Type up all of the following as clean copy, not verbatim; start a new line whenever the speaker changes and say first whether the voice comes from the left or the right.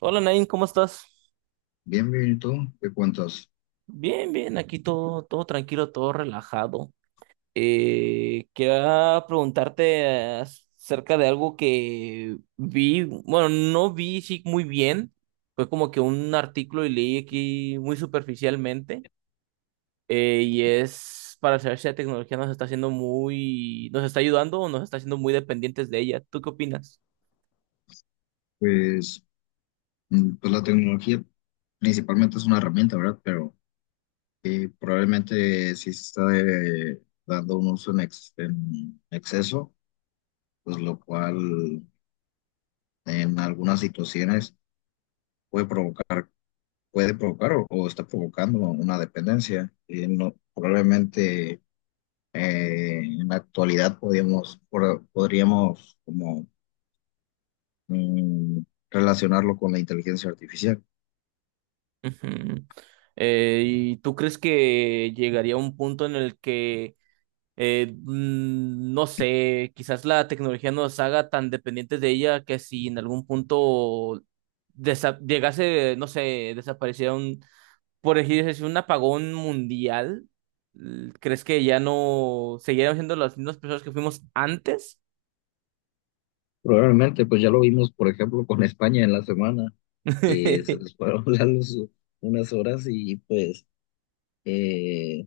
right: Hola Nain, ¿cómo estás?
left: Bien, bien, ¿y tú? ¿Qué cuentas?
right: Bien, bien, aquí todo tranquilo, todo relajado. Quería preguntarte acerca de algo que vi, bueno, no vi sí, muy bien, fue como que un artículo y leí aquí muy superficialmente, y es para saber si la tecnología nos está haciendo muy, nos está ayudando o nos está haciendo muy dependientes de ella. ¿Tú qué opinas?
left: Pues, pues la tecnología principalmente es una herramienta, ¿verdad? Pero probablemente sí se está dando un uso en exceso, pues lo cual en algunas situaciones puede provocar, puede provocar o está provocando una dependencia. No, probablemente en la actualidad podríamos como mm, relacionarlo con la inteligencia artificial.
right: Ujú. ¿Y tú crees que llegaría un punto en el que no sé, quizás la tecnología nos haga tan dependientes de ella que si en algún punto llegase, no sé, desapareciera un, por decir así, un apagón mundial, ¿crees que ya no seguiríamos siendo las mismas personas que fuimos antes?
left: Probablemente, pues ya lo vimos, por ejemplo, con España en la semana, que se les fueron la luz unas horas y pues eh,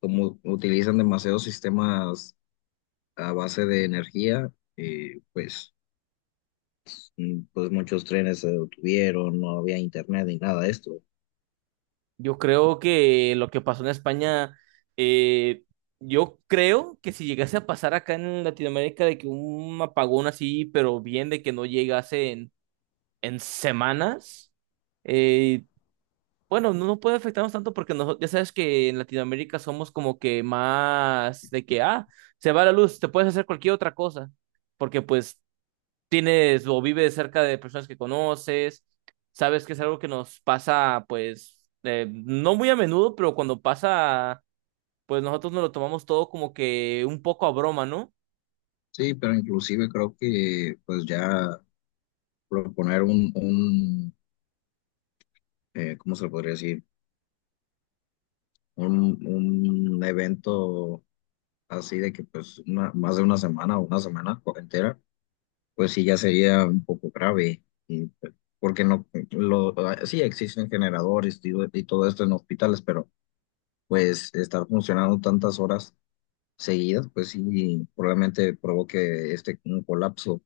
left: como utilizan demasiados sistemas a base de energía, pues, pues muchos trenes se detuvieron, no había internet ni nada de esto.
right: Yo creo que lo que pasó en España, eh, yo creo que si llegase a pasar acá en Latinoamérica de que un apagón así, pero bien de que no llegase en semanas. Eh, bueno, no puede afectarnos tanto porque nosotros, ya sabes que en Latinoamérica somos como que más de que, ah, se va la luz, te puedes hacer cualquier otra cosa, porque pues tienes o vives cerca de personas que conoces, sabes que es algo que nos pasa, pues, no muy a menudo, pero cuando pasa, pues nosotros nos lo tomamos todo como que un poco a broma, ¿no?
left: Sí, pero inclusive creo que pues ya proponer un ¿cómo se le podría decir? Un evento así de que más de una semana o una semana entera, pues sí ya sería un poco grave, y, pues, porque no, sí existen generadores y todo esto en hospitales, pero pues estar funcionando tantas horas seguidas, pues sí probablemente provoque este un colapso.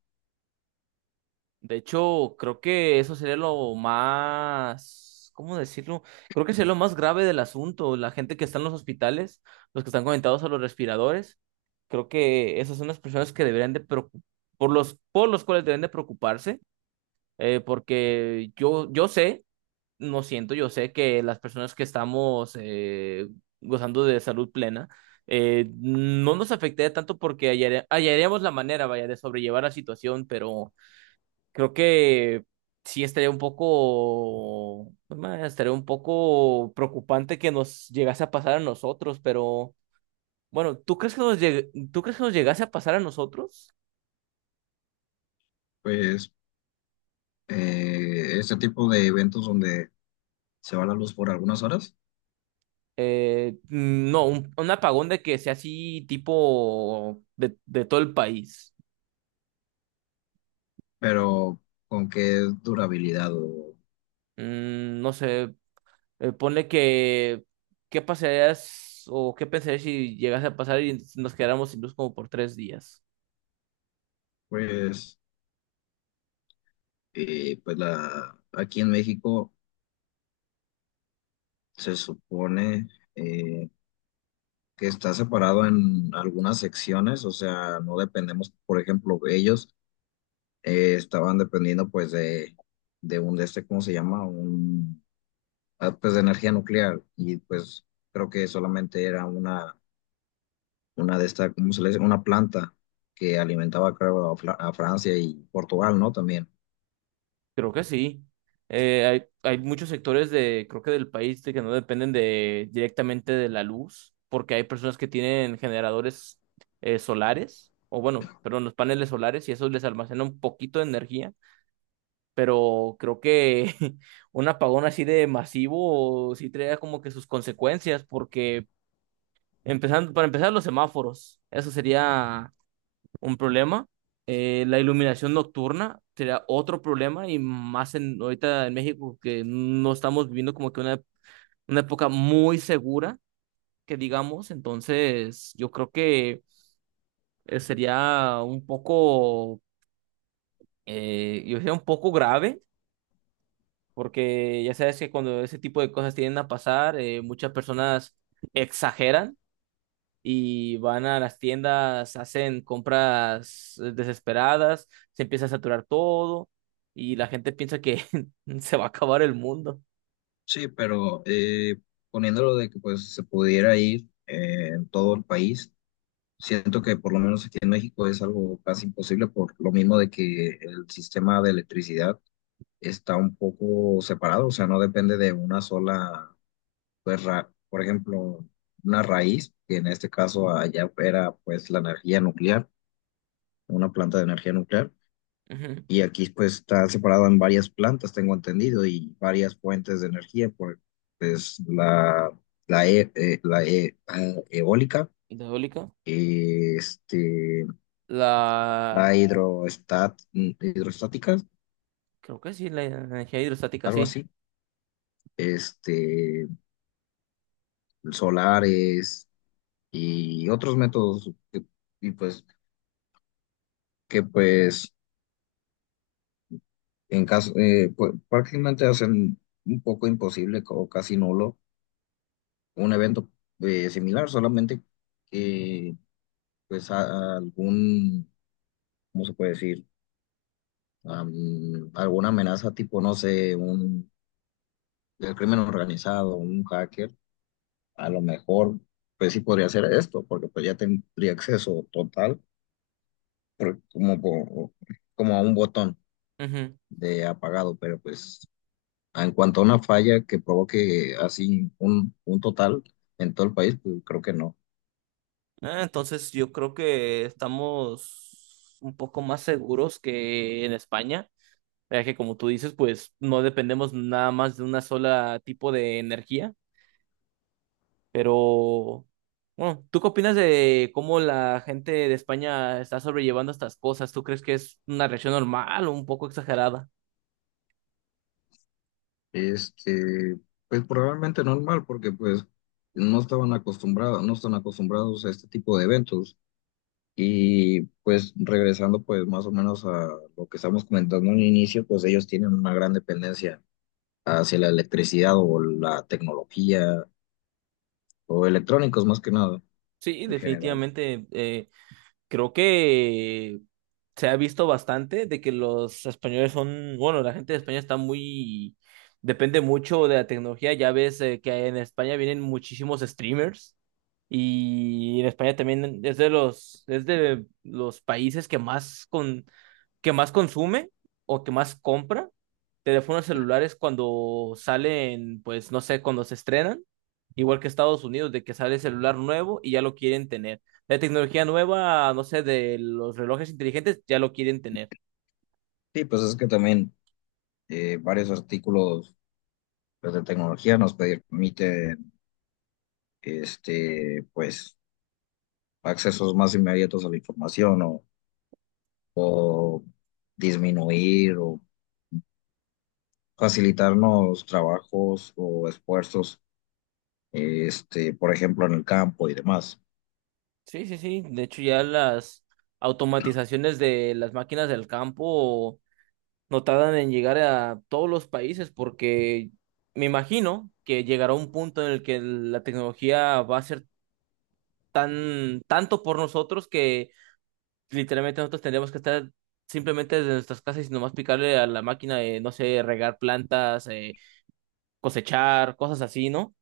right: De hecho, creo que eso sería lo más, ¿cómo decirlo? Creo que sería lo más grave del asunto. La gente que está en los hospitales, los que están conectados a los respiradores, creo que esas son las personas que por los cuales deben de preocuparse, porque yo sé, no siento, yo sé que las personas que estamos gozando de salud plena, no nos afectaría tanto porque hallaríamos la manera, vaya, de sobrellevar la situación, pero creo que sí estaría un poco, ma, estaría un poco preocupante que nos llegase a pasar a nosotros, pero bueno, ¿tú crees que nos llegase a pasar a nosotros?
left: Pues este tipo de eventos donde se va la luz por algunas horas,
right: No, un apagón de que sea así tipo de todo el país.
left: pero con qué durabilidad o
right: No sé, ponle que, ¿qué pasarías o qué pensarías si llegase a pasar y nos quedáramos sin luz como por tres días?
left: pues, pues aquí en México se supone eh, que está separado en algunas secciones, o sea, no dependemos, por ejemplo, ellos estaban dependiendo pues de un, de este, ¿cómo se llama? Pues de energía nuclear y pues creo que solamente era una de estas, ¿cómo se le dice? Una planta que alimentaba, creo, a Francia y Portugal, ¿no? También.
right: Creo que sí. Hay muchos sectores de, creo que del país de que no dependen de directamente de la luz, porque hay personas que tienen generadores solares, o bueno, perdón, los paneles solares, y eso les almacena un poquito de energía, pero creo que un apagón así de masivo sí trae como que sus consecuencias, porque empezando, para empezar los semáforos, eso sería un problema. La iluminación nocturna sería otro problema y más en, ahorita en México que no estamos viviendo como que una época muy segura, que digamos, entonces yo creo que sería un poco, yo diría un poco grave, porque ya sabes que cuando ese tipo de cosas tienden a pasar, muchas personas exageran y van a las tiendas, hacen compras desesperadas, se empieza a saturar todo y la gente piensa que se va a acabar el mundo.
left: Sí, pero poniéndolo de que pues se pudiera ir en todo el país. Siento que por lo menos aquí en México es algo casi imposible por lo mismo de que el sistema de electricidad está un poco separado, o sea, no depende de una sola, por ejemplo, una raíz, que en este caso allá era pues la energía nuclear, una planta de energía nuclear,
right: Ujú.
left: y aquí pues está separado en varias plantas, tengo entendido, y varias fuentes de energía, por, pues eólica,
right: ¿Hidráulica?
left: este
right: La...
left: hidroestática,
right: Creo que sí, la energía hidrostática,
left: algo
right: sí.
left: así, este, solares y otros métodos y pues, que pues en caso, pues, prácticamente hacen un poco imposible o casi nulo un evento similar, solamente que algún, ¿cómo se puede decir? Am, alguna amenaza tipo, no sé, un el crimen organizado, un hacker a lo mejor, pues sí podría hacer esto, porque pues ya tendría acceso total, por- como, por- como a un botón
right: Ujú.
left: de apagado, pero pues en cuanto a una falla que provoque así un total en todo el país, pues creo que no.
right: Ah, entonces yo creo que estamos un poco más seguros que en España, ya que como tú dices, pues no dependemos nada más de una sola tipo de energía. Pero, bueno, ¿tú qué opinas de cómo la gente de España está sobrellevando estas cosas? ¿Tú crees que es una reacción normal o un poco exagerada?
left: Este, pues probablemente normal, porque pues no estaban acostumbrados, no están acostumbrados a este tipo de eventos. Y pues regresando pues más o menos a lo que estamos comentando en un inicio, pues ellos tienen una gran dependencia hacia la electricidad o la tecnología o electrónicos más que nada
right: Sí,
left: en general.
right: definitivamente. Creo que se ha visto bastante de que los españoles son, bueno, la gente de España está muy, depende mucho de la tecnología. Ya ves que en España vienen muchísimos streamers. Y en España también es de los países que más con, que más consume o que más compra teléfonos celulares cuando salen, pues no sé, cuando se estrenan, igual que Estados Unidos, de que sale celular nuevo y ya lo quieren tener. La tecnología nueva, no sé, de los relojes inteligentes, ya lo quieren tener.
left: Sí, pues es que también varios artículos pues, de tecnología nos permiten este, pues, accesos más inmediatos a la información o disminuir o facilitarnos trabajos o esfuerzos, este, por ejemplo, en el campo y demás.
right: Sí. De hecho, ya las automatizaciones de las máquinas del campo no tardan en llegar a todos los países porque me imagino que llegará un punto en el que la tecnología va a ser tan tanto por nosotros que literalmente nosotros tendríamos que estar simplemente desde nuestras casas y nomás picarle a la máquina de, no sé, regar plantas, cosechar, cosas así, ¿no?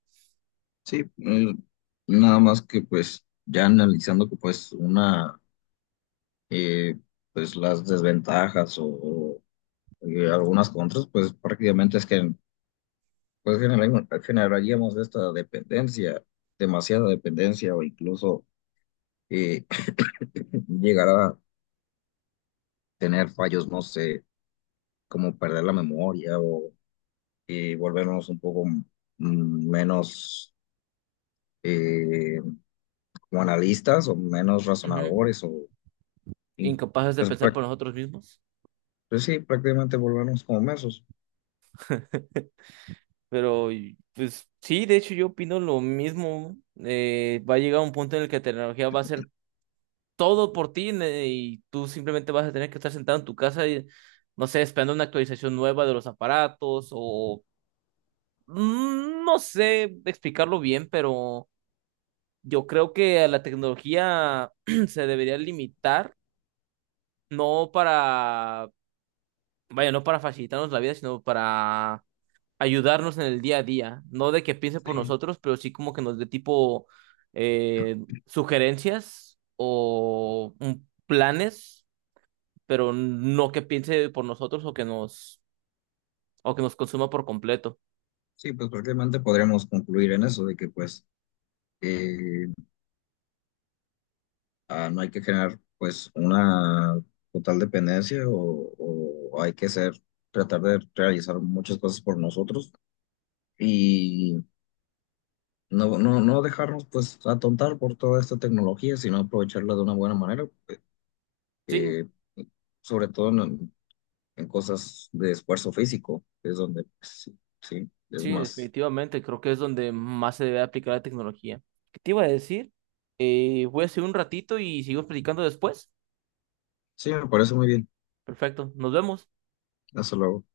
left: Sí, nada más que pues ya analizando que pues una. Y pues las desventajas y algunas contras, pues prácticamente es que pues, generaríamos esta dependencia, demasiada dependencia o incluso eh, llegar a tener fallos, no sé, como perder la memoria o volvernos un poco menos eh, como analistas o menos
right: Ujú.
left: razonadores in-
right: Incapaces de
left: pues,
right: pensar por nosotros mismos.
left: pues sí, prácticamente volvernos como mensos.
right: Pero, y, pues sí, de hecho yo opino lo mismo. Va a llegar un punto en el que la tecnología va a ser todo por ti y tú simplemente vas a tener que estar sentado en tu casa y, no sé, esperando una actualización nueva de los aparatos o no sé explicarlo bien, pero yo creo que a la tecnología se debería limitar, no para, vaya, no para facilitarnos la vida, sino para ayudarnos en el día a día, no de que piense por
left: Sí.
right: nosotros, pero sí como que nos dé tipo eh, sugerencias o planes pero no que piense por nosotros o que nos consuma por completo.
left: Sí, pues prácticamente podríamos concluir en eso, de que pues eh, no hay que generar pues una total dependencia o hay que ser, tratar de realizar muchas cosas por nosotros y no dejarnos pues atontar por toda esta tecnología, sino aprovecharla de una buena manera,
right: Sí,
left: eh, sobre todo en cosas de esfuerzo físico, que es donde pues, sí, sí, es
right: sí,
left: más.
right: definitivamente, creo que es donde más se debe aplicar la tecnología. ¿Qué te iba a decir? Voy a hacer un ratito y sigo platicando después.
left: Sí, me parece muy bien.
right: Perfecto, nos vemos.
left: Hasta luego.